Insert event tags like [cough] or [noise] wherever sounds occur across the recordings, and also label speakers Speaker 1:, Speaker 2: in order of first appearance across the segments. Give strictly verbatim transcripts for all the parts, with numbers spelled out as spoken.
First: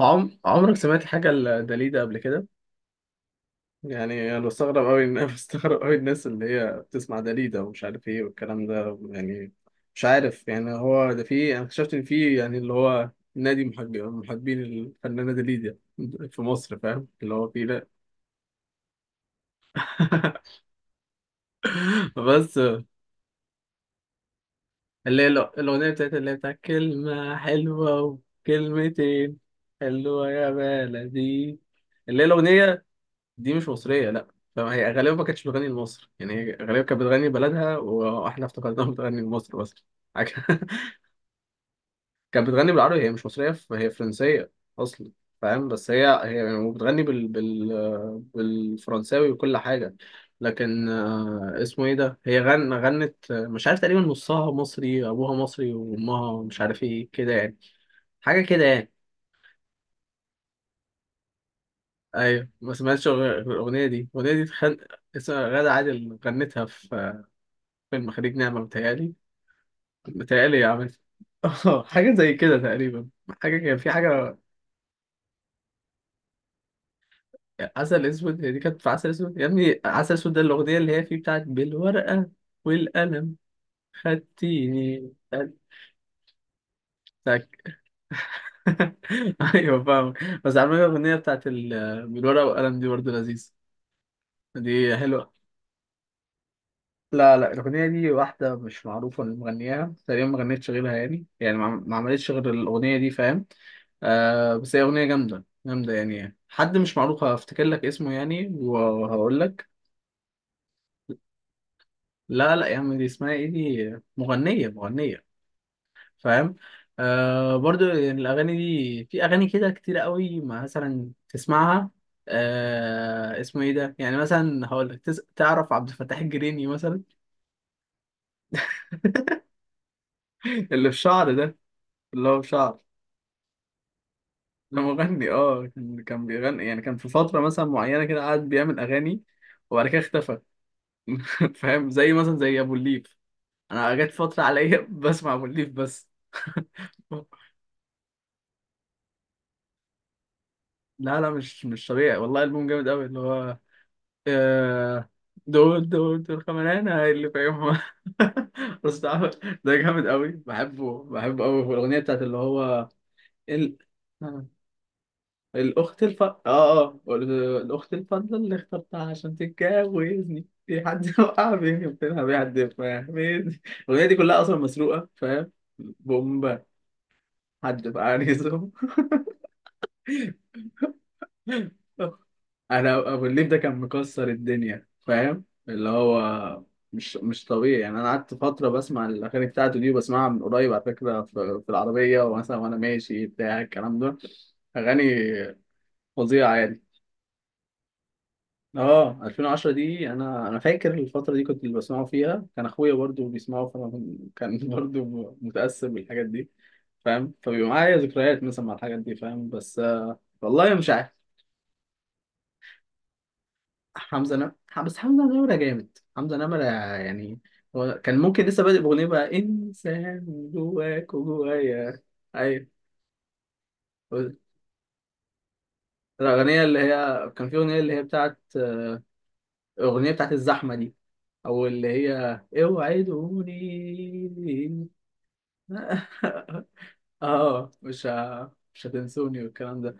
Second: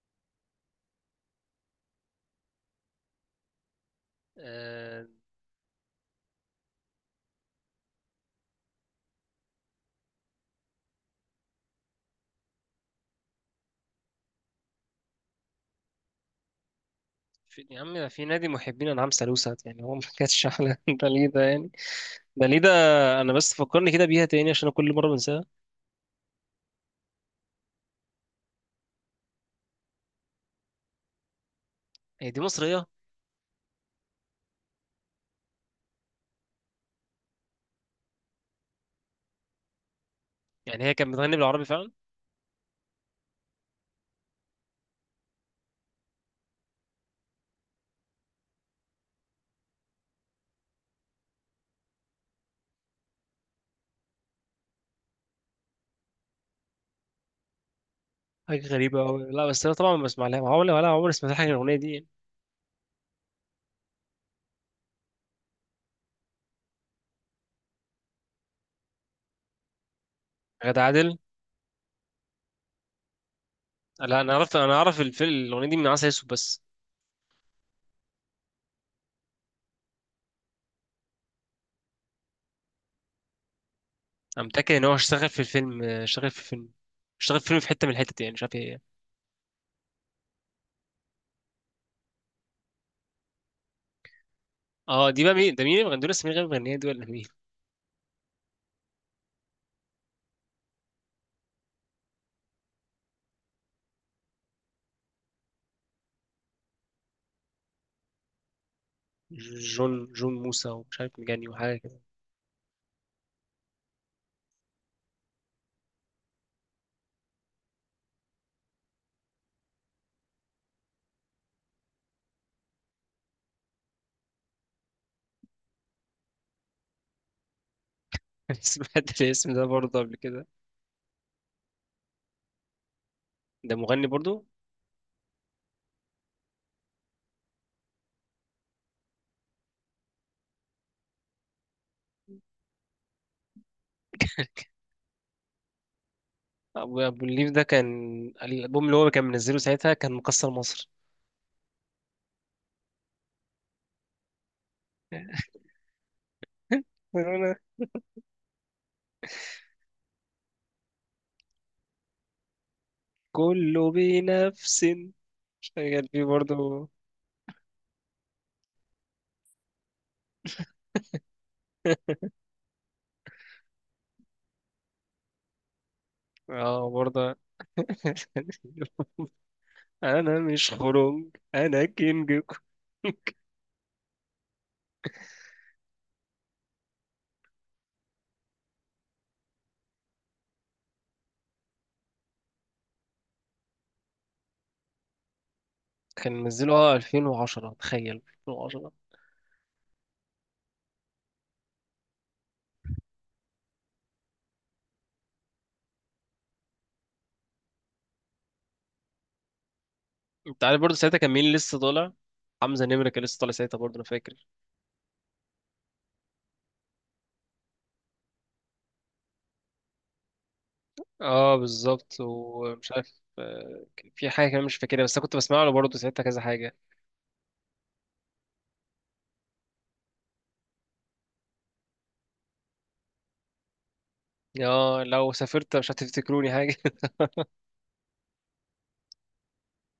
Speaker 1: عم... عمرك سمعت حاجة لداليدا قبل كده؟ يعني أنا بستغرب أوي
Speaker 2: آه،
Speaker 1: إن [laughs] بستغرب أوي الناس اللي هي بتسمع داليدا ومش عارف إيه والكلام ده يعني. مش عارف يعني هو ده، في أنا اكتشفت إن في يعني اللي هو نادي محب- محبين الفنانة داليدا في مصر. فاهم اللي هو؟ في.
Speaker 2: في يا
Speaker 1: لا.
Speaker 2: عم، في نادي محبين انعام سالوسة. يعني هو ما كانتش
Speaker 1: [laughs]
Speaker 2: احلى. [laughs] ده ليه ده يعني؟ ده
Speaker 1: بس
Speaker 2: ليه ده؟ انا بس فكرني كده بيها تاني عشان أنا كل مره
Speaker 1: اللي هي
Speaker 2: بنساها.
Speaker 1: الأ- الأغنية بتاعت اللي هي بتاعت كلمة حلوة وكلمتين، حلوة يا بلدي، اللي هي
Speaker 2: هي دي
Speaker 1: الأغنية.
Speaker 2: مصريه؟
Speaker 1: دي مش مصرية، لا. فهي غالبا ما كانتش بتغني لمصر، يعني هي غالبا كانت بتغني بلدها واحنا افتكرناها بتغني لمصر بس. حاجة-
Speaker 2: يعني هي
Speaker 1: [laughs]
Speaker 2: كانت بتغني بالعربي فعلا؟
Speaker 1: كانت بتغني بالعربي، هي مش مصرية، ف- هي فرنسية أصلا. فاهم؟ بس هي هي بتغني بال... بال... بالفرنساوي وكل حاجة. لكن آه، اسمه ايه ده، هي غن... غنت، آه، مش عارف، تقريبا نصها مصري، ابوها مصري وامها مش عارف ايه كده يعني. حاجة كده
Speaker 2: حاجه
Speaker 1: يعني.
Speaker 2: غريبه قوي. لا بس انا طبعا ما بسمع لها عمري ولا عمري سمعت حاجه من الاغنيه دي يعني.
Speaker 1: ايوه، ما سمعتش غير- غير الاغنية دي الاغنية دي تخن... اسمها غادة عادل، غنتها في فيلم خليج نعمة، متهيألي. متهيألي يا
Speaker 2: غادة
Speaker 1: عم.
Speaker 2: عادل؟
Speaker 1: [laughs] اه، حاجة زي كده تقريبا. حاجة، كان في
Speaker 2: لا انا
Speaker 1: حاجة.
Speaker 2: عرفت انا اعرف الفيلم الاغنيه دي من عسل اسود بس.
Speaker 1: عسل أسود، هي دي كانت في عسل أسود يا ابني. عسل أسود، ده الأغنية اللي هي فيه بتاعت بالورقة والقلم،
Speaker 2: انا متاكد ان هو
Speaker 1: خدتيني،
Speaker 2: اشتغل في الفيلم، اشتغل في الفيلم، اشتغل في فيلم في
Speaker 1: خدتك.
Speaker 2: حته من الحتت يعني، مش عارف ايه.
Speaker 1: [laughs] أيوة فاهم. بس عامة الأغنية بتاعت ال- بالورقة والقلم دي برضه لذيذة، دي
Speaker 2: اه دي
Speaker 1: حلوة.
Speaker 2: بقى مين؟ ده مين اللي بيغني؟ دول اسمين غير مغنيه دول ولا مين؟
Speaker 1: لا لا، الأغنية دي واحدة مش معروفة، اللي مغنياها تقريبا ما غنتش غيرها يعني يعني ما ما عملتش غير الأغنية دي، فاهم؟ آه بس هي أغنية جامدة جامدة يعني. حد مش معروف، هفتكر لك اسمه يعني وهقول لك.
Speaker 2: جون، جون موسى ومش عارف مجاني وحاجه.
Speaker 1: لا لا يا عم، دي اسمها ايه، دي مغنية مغنية، فاهم؟ آه برضو يعني، الأغاني دي، في أغاني كده كتير قوي ما مثلا تسمعها. آه اسمه ايه ده، يعني مثلا هقول لك، تس... تعرف عبد الفتاح الجريني مثلا؟
Speaker 2: [laughs] سمعت الاسم ده برضه قبل كده.
Speaker 1: [laughs] اللي في شعر ده، اللي هو في شعر.
Speaker 2: ده مغني برضه.
Speaker 1: ده مغني، اه. كان كان بيغني يعني، كان في فترة مثلا معينة كده، قعد بيعمل أغاني وبعد كده اختفى. [laughs] فاهم، زي مثلا زي أبو الليف. أنا جت فترة عليا [laughs] بسمع أبو الليف بس. [laughs]
Speaker 2: ابو ابو الليف ده كان، الالبوم اللي هو كان منزله ساعتها كان مكسر مصر.
Speaker 1: لا لا، مش مش طبيعي والله، ألبوم جامد أوي اللي هو، آه، دول دول دول كمان أنا
Speaker 2: [laughs]
Speaker 1: اللي
Speaker 2: أنا
Speaker 1: فاهمها. [laughs] بس ده، ده جامد أوي، بحبه بحبه أوي. والأغنية بتاعت اللي هو
Speaker 2: كله
Speaker 1: ال...
Speaker 2: بنفس
Speaker 1: الأخت
Speaker 2: شغال
Speaker 1: الف
Speaker 2: فيه
Speaker 1: آه
Speaker 2: برضه.
Speaker 1: آه الأخت الفضلة اللي اخترتها عشان تتجوزني، في حد وقع بيني وبينها بيحد، فاهمني؟ الأغنية دي كلها أصلا مسروقة، فاهم؟ بومبا،
Speaker 2: اه برضه.
Speaker 1: حد
Speaker 2: [laughs]
Speaker 1: فقعني زوم.
Speaker 2: انا مش خرنج انا كينج.
Speaker 1: أنا أبو الليف ده كان مكسر الدنيا، فاهم اللي هو؟ مش مش طبيعي يعني. أنا قعدت فترة بسمع الأغاني بتاعته دي، وبسمعها من قريب على فكرة، في في العربية ومثلا وأنا ماشي بتاع الكلام ده، أغاني
Speaker 2: كان
Speaker 1: فظيعة
Speaker 2: منزله
Speaker 1: يعني.
Speaker 2: اه ألفين وعشرة، تخيل ألفين وعشرة.
Speaker 1: اه، ألفين وعشرة دي، انا انا فاكر الفتره دي، كنت اللي بسمعه فيها كان اخويا برضو بيسمعه، فانا كن- كان [laughs] برضو متاثر بالحاجات دي، فاهم؟ فبيبقى معايا ذكريات مثلا مع الحاجات دي، فاهم؟ بس آه
Speaker 2: انت
Speaker 1: والله
Speaker 2: عارف
Speaker 1: مش
Speaker 2: برضه ساعتها
Speaker 1: عارف.
Speaker 2: كان مين لسه طالع؟ حمزة نمرة كان لسه طالع ساعتها برضه، انا فاكر.
Speaker 1: حمزه نمرة، بس حمزه نمرة جامد، حمزه نمرة يعني. هو كان ممكن لسه بادئ باغنيه بقى انسان جواك
Speaker 2: اه
Speaker 1: وجوايا.
Speaker 2: بالظبط،
Speaker 1: ايوه
Speaker 2: ومش عارف، آه، كان في حاجة كمان مش فاكرها، بس انا كنت بسمع له برضه ساعتها كذا
Speaker 1: الاغنيه
Speaker 2: حاجة.
Speaker 1: اللي هي، كان في اغنيه اللي هي بتاعت، الاغنيه بتاعت الزحمه دي، او اللي هي اوعدوني.
Speaker 2: اه لو سافرت مش هتفتكروني
Speaker 1: [laughs]
Speaker 2: حاجة. [laughs]
Speaker 1: اه مش ه... مش هتنسوني والكلام ده.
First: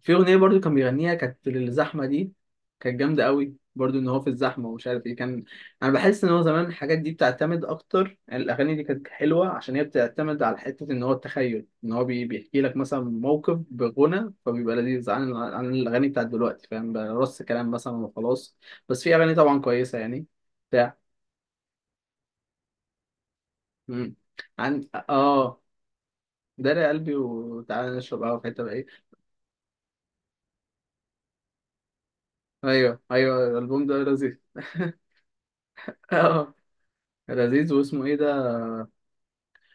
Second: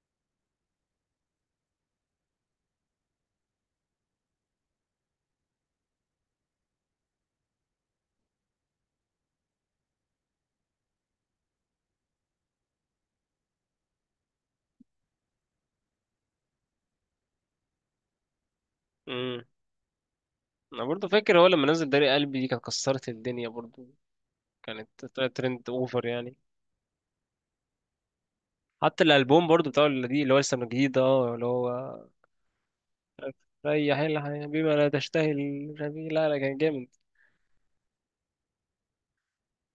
Speaker 1: في اغنيه برضو كان بيغنيها كانت للزحمه دي، كانت جامده قوي برضو، ان هو في الزحمه ومش عارف ايه كان. انا بحس ان هو زمان الحاجات دي بتعتمد اكتر يعني، الاغاني دي كانت حلوه عشان هي بتعتمد على حته، ان هو التخيل، ان هو بي... بيحكي لك مثلا موقف، بغنى فبيبقى لذيذ، عن عن الاغاني بتاعت دلوقتي، فاهم؟ بقى رص كلام مثلا وخلاص. بس في اغاني
Speaker 2: امم
Speaker 1: طبعا كويسه يعني.
Speaker 2: انا
Speaker 1: بتاع.
Speaker 2: برضو فاكر هو لما نزل داري قلبي دي كانت كسرت الدنيا برضو.
Speaker 1: مم. عن
Speaker 2: كانت طلعت
Speaker 1: اه
Speaker 2: ترند اوفر يعني.
Speaker 1: داري يا قلبي وتعالى نشرب قهوه في حته بقى.
Speaker 2: حتى الالبوم برضو بتاع اللي دي اللي هو لسه من جديد ده، اه اللي هو
Speaker 1: ايوه ايوه، الالبوم ده
Speaker 2: ريح
Speaker 1: لذيذ.
Speaker 2: الحياة بما لا تشتهي، مش عارف إيه. لا لا
Speaker 1: اه
Speaker 2: كان جامد.
Speaker 1: لذيذ، واسمه ايه ده؟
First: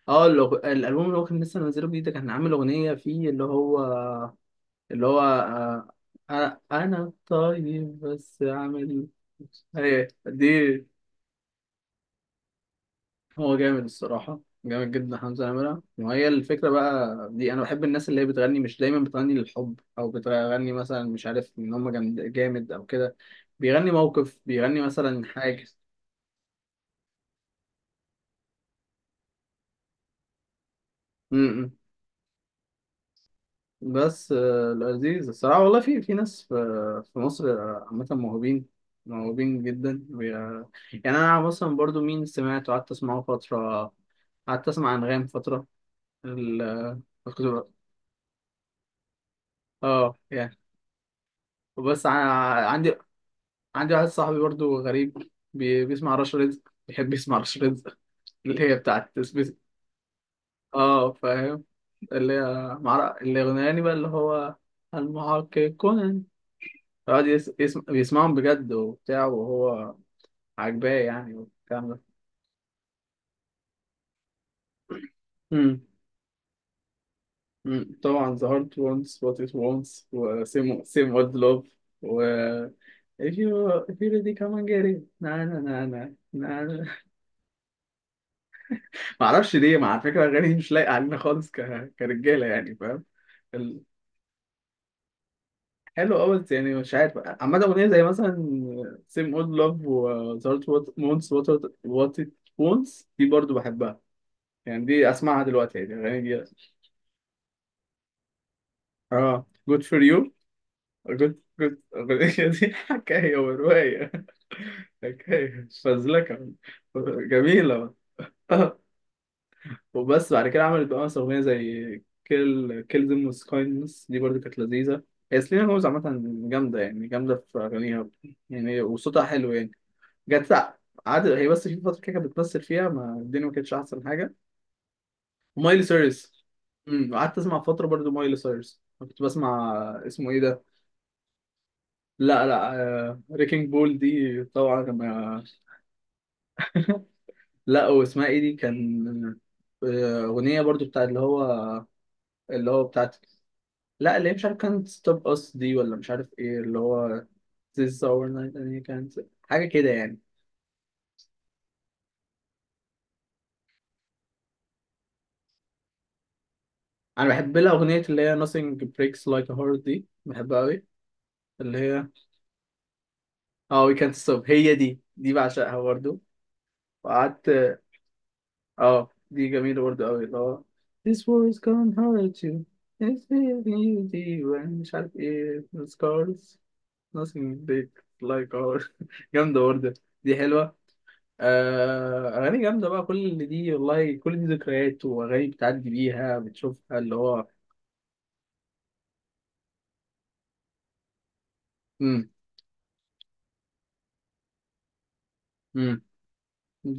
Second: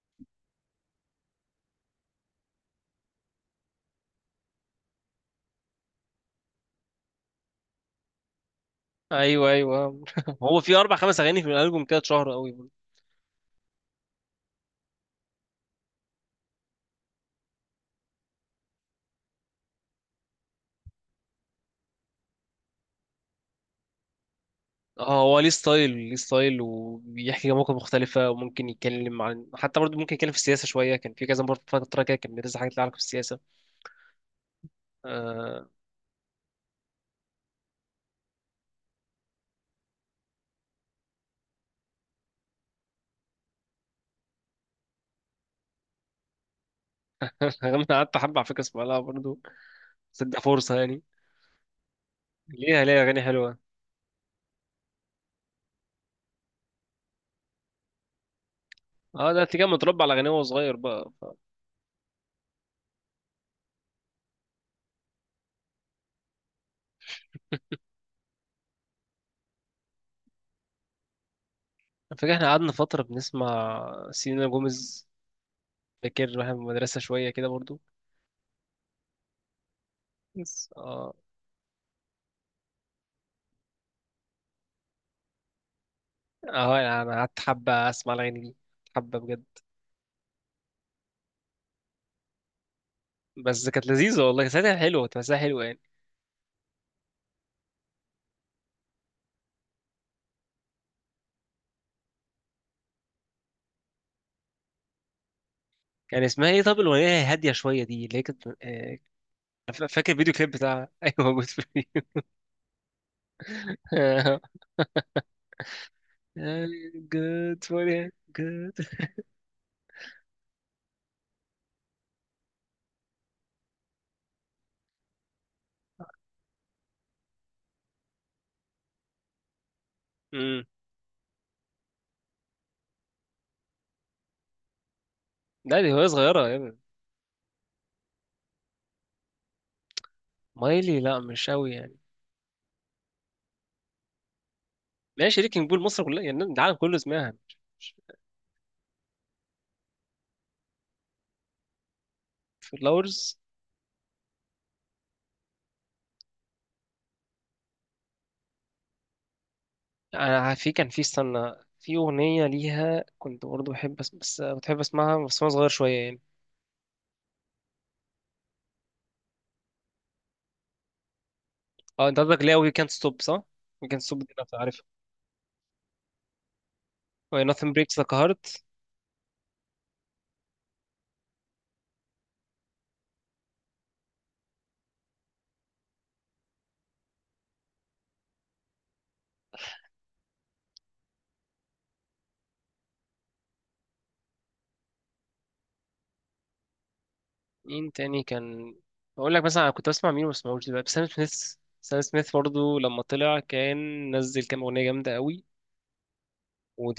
Speaker 1: اه الأغ- الالبوم اللي هو كان لسه منزله جديد ده، كان عامل اغنيه فيه اللي هو اللي هو آه، انا أنا طيب بس عامل.
Speaker 2: ايوه ايوه،
Speaker 1: ايه
Speaker 2: [laughs]
Speaker 1: دي؟
Speaker 2: هو في اربع خمس اغاني في الالبوم كده اتشهر قوي برضو.
Speaker 1: هو جامد الصراحه، جامد جدا حمزه نمره. وهي الفكره بقى دي، انا بحب الناس اللي هي بتغني مش دايما بتغني للحب او بتغني مثلا، مش عارف، ان هم جامد جامد او كده، بيغني موقف، بيغني
Speaker 2: اه
Speaker 1: مثلا
Speaker 2: هو ليه
Speaker 1: حاجه.
Speaker 2: ستايل، ليه ستايل وبيحكي مواقف مختلفة، وممكن يتكلم عن حتى برضه ممكن يتكلم في السياسة شوية، كان في كذا مرة فترة كده كان بينزل حاجات لها علاقة
Speaker 1: بس آه، لذيذ الصراحة
Speaker 2: بالسياسة.
Speaker 1: والله، في في ناس، في في مصر آه، عامة موهوبين موهوبين جدا. وي- آه، يعني أنا مثلا برضو، مين سمعت وقعدت أسمعه فترة، قعدت أسمع أنغام فترة ال آه، كنت ب-
Speaker 2: انا قعدت حبه على فكره اسمع لها برضه،
Speaker 1: اه
Speaker 2: بس اديها
Speaker 1: يعني.
Speaker 2: فرصه يعني،
Speaker 1: بس
Speaker 2: ليها
Speaker 1: عندي
Speaker 2: ليها اغاني حلوه.
Speaker 1: عندي واحد صاحبي برضو غريب، بي- بيسمع رش رزق، بيحب يسمع رش رزق. [laughs] اللي هي بتاعت
Speaker 2: اه ده
Speaker 1: سبيس-
Speaker 2: انت كان متربى على اغاني وهو صغير
Speaker 1: اه
Speaker 2: بقى ف-
Speaker 1: فاهم. اللي هي مع اللي غناني بقى، اللي هو المحقق. يقعد يس... يسم... بيسمعهم بجد وبتاع، وهو عاجباه يعني والكلام ده.
Speaker 2: فاكر احنا قعدنا فتره بنسمع سيلينا جوميز؟
Speaker 1: امم.
Speaker 2: فاكر واحنا في المدرسه شويه كده برضه؟
Speaker 1: أمم. طبعا The Heart Wants What It Wants و
Speaker 2: بس
Speaker 1: Same, same
Speaker 2: اه.
Speaker 1: Old Love و If you, if you really come and get it, na na na na, na
Speaker 2: اه
Speaker 1: na.
Speaker 2: يعني
Speaker 1: [laughs]
Speaker 2: انا قعدت حبه اسمع الاغاني دي، حبه بجد.
Speaker 1: معرفش ليه مع فكرة أغاني مش لايقة علينا خالص، ك... كرجالة يعني، فاهم؟
Speaker 2: بس
Speaker 1: ال...
Speaker 2: كانت لذيذه والله ساعتها، حلوه، كانت تمثيلها حلوه يعني.
Speaker 1: حلو أوي بس، يعني مش عارف، عامة أغنية زي مثلا Same Old Love و The Heart Wants What It What It Wants، دي برضو بحبها يعني. دي اسمعها دلوقتي يعني، الاغاني
Speaker 2: كان
Speaker 1: دي.
Speaker 2: اسمها ايه طب الاغنيه هاديه شويه دي اللي هي كانت آه،
Speaker 1: اه جود
Speaker 2: فا-
Speaker 1: فور
Speaker 2: فاكر
Speaker 1: يو،
Speaker 2: الفيديو كليب بتاعها، [laughs] ايوه
Speaker 1: جود
Speaker 2: موجود في
Speaker 1: جود
Speaker 2: الفيديو.
Speaker 1: [laughs] دي حكايه وروايه،
Speaker 2: [laughs]
Speaker 1: حكايه فزلكه. [laughs]
Speaker 2: good for
Speaker 1: جميله.
Speaker 2: you. good.
Speaker 1: آه، وبس بعد كده عملت بقى مثلا اغنيه زي كيل كيل ذيم وذ كايندنس، دي برضو كانت لذيذه. هي سلينا جوز عامه جامده يعني، جامده في اغانيها يعني، وصوتها حلو يعني. جت،
Speaker 2: امم
Speaker 1: قعدت هي بس في فتره كده كانت بتمثل فيها، ما الدنيا ما كانتش احسن حاجه.
Speaker 2: لا
Speaker 1: ومايلي
Speaker 2: دي وهي
Speaker 1: سيريس،
Speaker 2: صغيرة يا ابني.
Speaker 1: امم قعدت اسمع فتره برضو مايلي سيريس كنت بسمع، اسمه ايه ده؟
Speaker 2: مايلي لا مش قوي يعني.
Speaker 1: لا لا. آه، ريكينج بول دي طبعا
Speaker 2: ماشي،
Speaker 1: ما-
Speaker 2: شريكنج بول مصر كلها يعني العالم كله سمعها. مش-
Speaker 1: لا،
Speaker 2: مش-
Speaker 1: واسمها ايه دي كان، آه، أغنية برضو بتاع اللي هو اللي هو بتاعت.
Speaker 2: فلاورز.
Speaker 1: لا اللي هي، مش عارف، كانت ستوب أس دي ولا مش عارف ايه، اللي هو This is our night and he can't، حاجة كده يعني.
Speaker 2: انا في كان في، استنى، في اغنيه ليها كنت برضه بحب أس... بس بتحب اسمعها بس وانا صغير شويه يعني.
Speaker 1: أنا بحب لها أغنية اللي هي nothing breaks like a heart، دي بحبها أوي، اللي هي.
Speaker 2: اه انت قصدك لا وي كانت ستوب، صح؟
Speaker 1: اه
Speaker 2: وي
Speaker 1: we
Speaker 2: كانت
Speaker 1: can't
Speaker 2: ستوب دي
Speaker 1: stop،
Speaker 2: انا
Speaker 1: هي
Speaker 2: عارفها.
Speaker 1: دي، دي بعشقها برضو.
Speaker 2: و
Speaker 1: وقعدت.
Speaker 2: nothing breaks the heart.
Speaker 1: اه دي جميلة برضه قوي، اللي هو This war is gonna hurt you, It's leaving you deep and مش عارف ايه The scars, nothing big like ours. [laughs] جامدة برضه، دي حلوة. آه أغاني جامدة بقى كل اللي دي، والله كل دي ذكريات وأغاني، بتعدي بيها، بتشوفها اللي هو.
Speaker 2: مين تاني كان؟ بقول لك مثلا انا كنت بسمع مين وما بسمعوش دلوقتي؟ سام سميث. سام
Speaker 1: مم.
Speaker 2: سميث برضه لما طلع كان نزل كام اغنيه جامده قوي.
Speaker 1: مم.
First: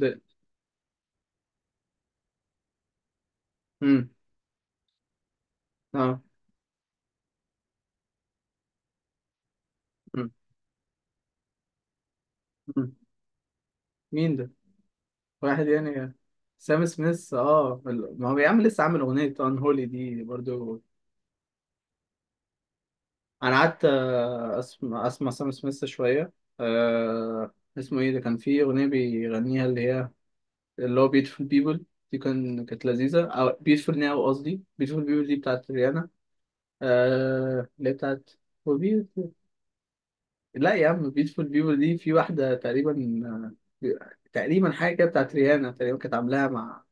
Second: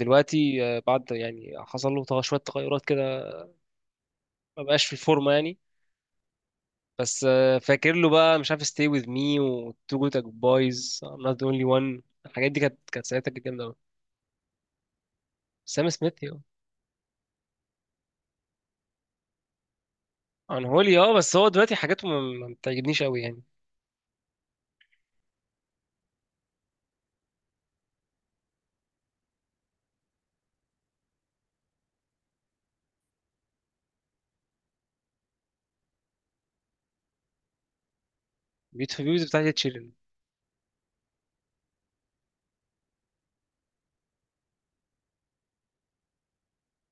Speaker 1: ده
Speaker 2: آه، بعد يعني حصل له تغ- شويه تغيرات كده،
Speaker 1: مم.
Speaker 2: ما بقاش في الفورمه يعني.
Speaker 1: اه
Speaker 2: بس آه، فاكر له بقى، مش عارف، stay with me و two good
Speaker 1: مم.
Speaker 2: boys، I'm not the only one. الحاجات دي كانت،
Speaker 1: مم.
Speaker 2: كانت ساعتها كانت جامدة أوي.
Speaker 1: مين ده؟ واحد
Speaker 2: سام
Speaker 1: يعني.
Speaker 2: سميث يا.
Speaker 1: سام سميث، اه، ال- ما هو بيعمل لسه، عامل أغنية Unholy دي
Speaker 2: عن
Speaker 1: برضه.
Speaker 2: هولي اه، بس هو دلوقتي حاجاته ما ما بتعجبنيش أوي يعني.
Speaker 1: انا قعدت آه، اسمع، اسمع سام سميث شويه. أه اسمه ايه ده، كان فيه اغنيه بيغنيها اللي هي، اللي هو بيوتيفول بيبل، دي كان كانت لذيذه، او بيوتيفول ناو، قصدي بيوتيفول بيبل دي بتاعت ريانا، أه اللي هي بتاعت "For
Speaker 2: بيوتيفول بيوز
Speaker 1: Beautiful".
Speaker 2: بتاعتي تشيلن.
Speaker 1: لا يا عم، بيوتيفول بيبل دي، في واحده تقريبا، آه، بي- تقريبا حاجه كده بتاعت ريانا تقريبا، كانت عاملاها مع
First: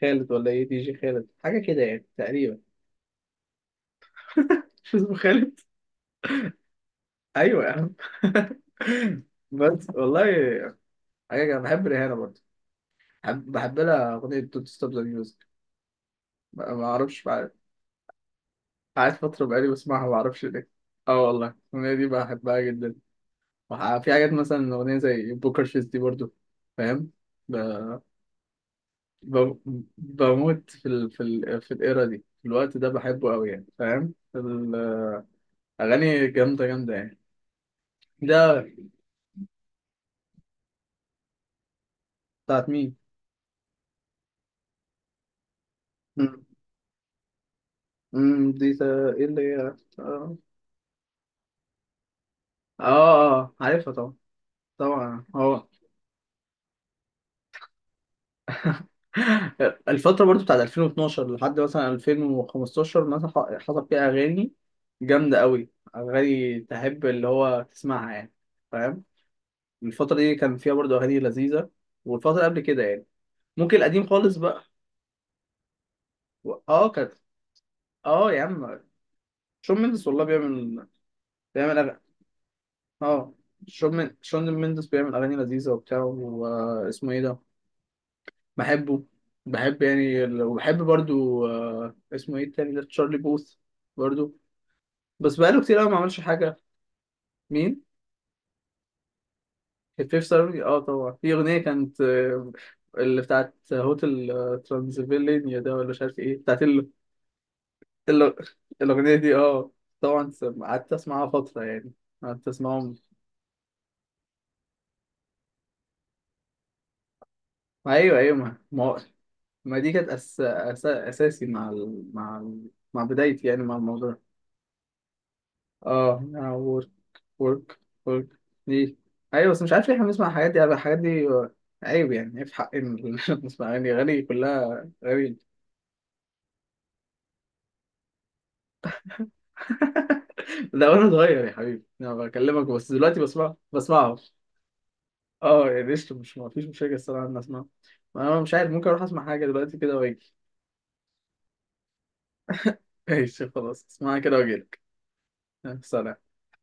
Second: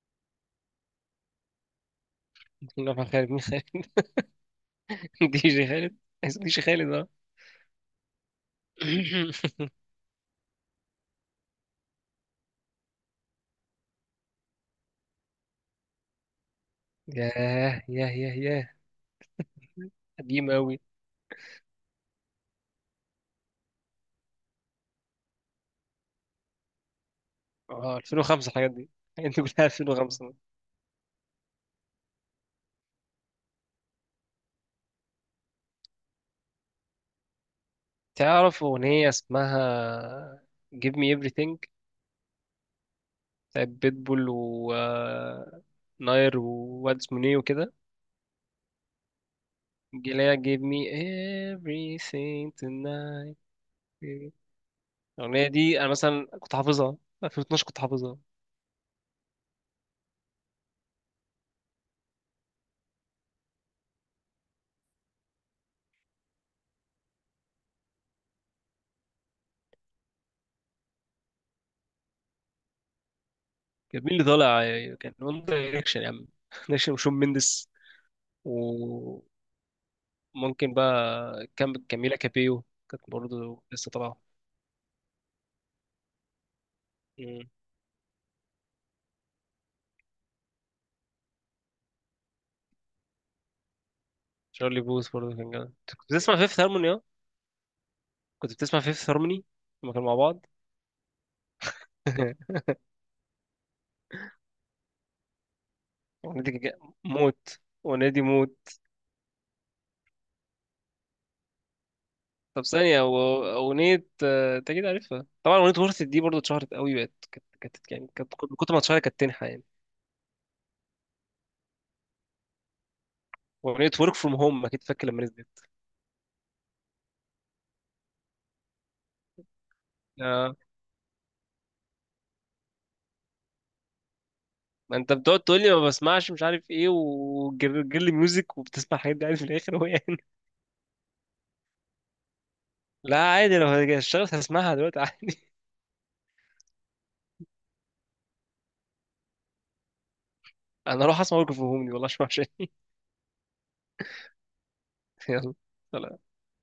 Speaker 1: خالد ولا ايه، دي جي خالد، حاجه كده يعني تقريبا.
Speaker 2: [laughs] خالد مين خالد؟
Speaker 1: [laughs] مش اسمه
Speaker 2: [laughs] دي
Speaker 1: خالد؟
Speaker 2: جي خالد. عايز دي جي خالد، اه.
Speaker 1: ايوه يا عم. [laughs]
Speaker 2: [laughs]
Speaker 1: بس والله حاجة كده. بحب ريهانة برضه، بحب, بحب لها أغنية دونت ستوب ذا ميوزك، ما ما أعرفش بقى،
Speaker 2: ياه ياه ياه ياه.
Speaker 1: قعدت فترة بقالي بسمعها، ما أعرفش
Speaker 2: قديم
Speaker 1: ليه.
Speaker 2: أوي.
Speaker 1: أه والله الأغنية دي بحبها جدا. وح- في حاجات مثلا أغنية زي بوكر فيس دي برضه، فاهم؟ ب-
Speaker 2: اه ألفين وخمسة الحاجات دي، الحاجات دي
Speaker 1: ب-
Speaker 2: كلها ألفين وخمسة.
Speaker 1: بموت في ال في ال في الإيرا دي، في الوقت ده بحبه أوي يعني، فاهم؟ الأغاني جامدة جامدة يعني.
Speaker 2: تعرف
Speaker 1: ده
Speaker 2: أغنية اسمها Give me everything؟
Speaker 1: بتاعت مين؟
Speaker 2: بتاعت بيتبول و آه، ناير
Speaker 1: مم.
Speaker 2: وواد اسمه نيو وكده.
Speaker 1: مم، دي تا- إيه اللي هي؟
Speaker 2: جيليا
Speaker 1: آه.
Speaker 2: gave me everything
Speaker 1: آه،
Speaker 2: tonight.
Speaker 1: آه، عارفها طبعا، طبعا
Speaker 2: الأغنية
Speaker 1: هو.
Speaker 2: دي أنا مثلا كنت حافظها، ألفين واتناشر كنت حافظها.
Speaker 1: الفترة برضو بتاعت ألفين واتناشر لحد مثلا ألفين وخمستاشر مثلا، ح- حصل فيها أغاني جامدة قوي، أغاني تحب اللي هو تسمعها يعني، فاهم؟ الفترة دي كان فيها برضو أغاني لذيذة، والفترة قبل كده يعني، ممكن
Speaker 2: كان
Speaker 1: القديم
Speaker 2: مين اللي
Speaker 1: خالص بقى.
Speaker 2: طالع؟ كان وان دايركشن يا عم،
Speaker 1: و-
Speaker 2: [laughs]
Speaker 1: اه
Speaker 2: دايركشن
Speaker 1: كانت،
Speaker 2: وشون مندس
Speaker 1: اه يا عم
Speaker 2: وممكن
Speaker 1: شون مندس والله بيعمل،
Speaker 2: بقى كام،
Speaker 1: بيعمل أغاني،
Speaker 2: كاميلا كابيو كانت
Speaker 1: اه.
Speaker 2: برضه لسه
Speaker 1: شون من...
Speaker 2: طالعة.
Speaker 1: شون مندس بيعمل أغاني لذيذة وبتاع، واسمه إيه ده،
Speaker 2: مم.
Speaker 1: بحبه، بحب يعني ال- وبحب برضو، آه، اسمه إيه التاني ده، تشارلي بوث برضو.
Speaker 2: شارلي بوث
Speaker 1: بس
Speaker 2: برضه كان
Speaker 1: بقاله
Speaker 2: جامد.
Speaker 1: كتير قوي
Speaker 2: أنت
Speaker 1: ما
Speaker 2: كنت
Speaker 1: عملش
Speaker 2: بتسمع
Speaker 1: حاجة.
Speaker 2: فيفث هارموني اه؟
Speaker 1: مين؟
Speaker 2: كنت بتسمع فيفث هارموني لما كانوا مع
Speaker 1: الفيف
Speaker 2: بعض؟
Speaker 1: سيرفي، اه طبعا، في أغنية كانت
Speaker 2: [laughs]
Speaker 1: آه، اللي بتاعت هوتل، آه، ترانسفيلينيا ده ولا مش عارف ايه،
Speaker 2: الأغنية دي
Speaker 1: بتاعت
Speaker 2: كانت جا-
Speaker 1: ال...
Speaker 2: موت، الأغنية دي
Speaker 1: ال...
Speaker 2: موت.
Speaker 1: الأغنية دي، اه، طبعا سم- قعدت أسمعها فترة يعني، قعدت
Speaker 2: طب
Speaker 1: أسمعهم.
Speaker 2: ثانية، هو أغنية آه، أنت أكيد عارفها طبعا، أغنية ورثة دي برضه اتشهرت قوي بقت، كانت كانت يعني
Speaker 1: أيوه
Speaker 2: كانت
Speaker 1: أيوه، ما
Speaker 2: كل- كتر ما
Speaker 1: ما,
Speaker 2: اتشهرت كانت تنحى يعني.
Speaker 1: ما دي كانت أس... أس... أساسي مع ال... مع ال... مع بدايتي يعني، مع
Speaker 2: وأغنية ورك
Speaker 1: الموضوع.
Speaker 2: فروم هوم أكيد فاكر لما نزلت.
Speaker 1: اه هنا ورك ورك ورك دي. ايوه بس مش عارف ليه احنا بنسمع الحاجات
Speaker 2: آه.
Speaker 1: دي الحاجات دي عيب يعني، عيب في حق إن نسمع [laughs] اغاني اغاني كلها
Speaker 2: ما أنت
Speaker 1: غريب.
Speaker 2: بتقعد
Speaker 1: [laughs]
Speaker 2: تقول لي ما بسمعش مش عارف إيه وجيرلي ميوزك، وبتسمع حاجات دي عادي في الآخر هو يعني.
Speaker 1: ده وانا صغير يا حبيبي، انا بكلمك بس
Speaker 2: [laughs] لا
Speaker 1: دلوقتي بسمع
Speaker 2: عادي، لو
Speaker 1: بسمعه،
Speaker 2: اشتغلت هسمعها دلوقتي عادي.
Speaker 1: اه يعني قشطة، مش ما فيش مشاكل الصراحه ان اسمعه. ما انا مش عارف، ممكن اروح اسمع حاجه دلوقتي كده واجي.
Speaker 2: [laughs] أنا أروح أسمع ورك فروم هوم دي، والله مش وحشة.
Speaker 1: [laughs] ماشي خلاص، اسمعها كده واجيلك.
Speaker 2: [laughs] يلا.
Speaker 1: آه، سلام.
Speaker 2: سلام.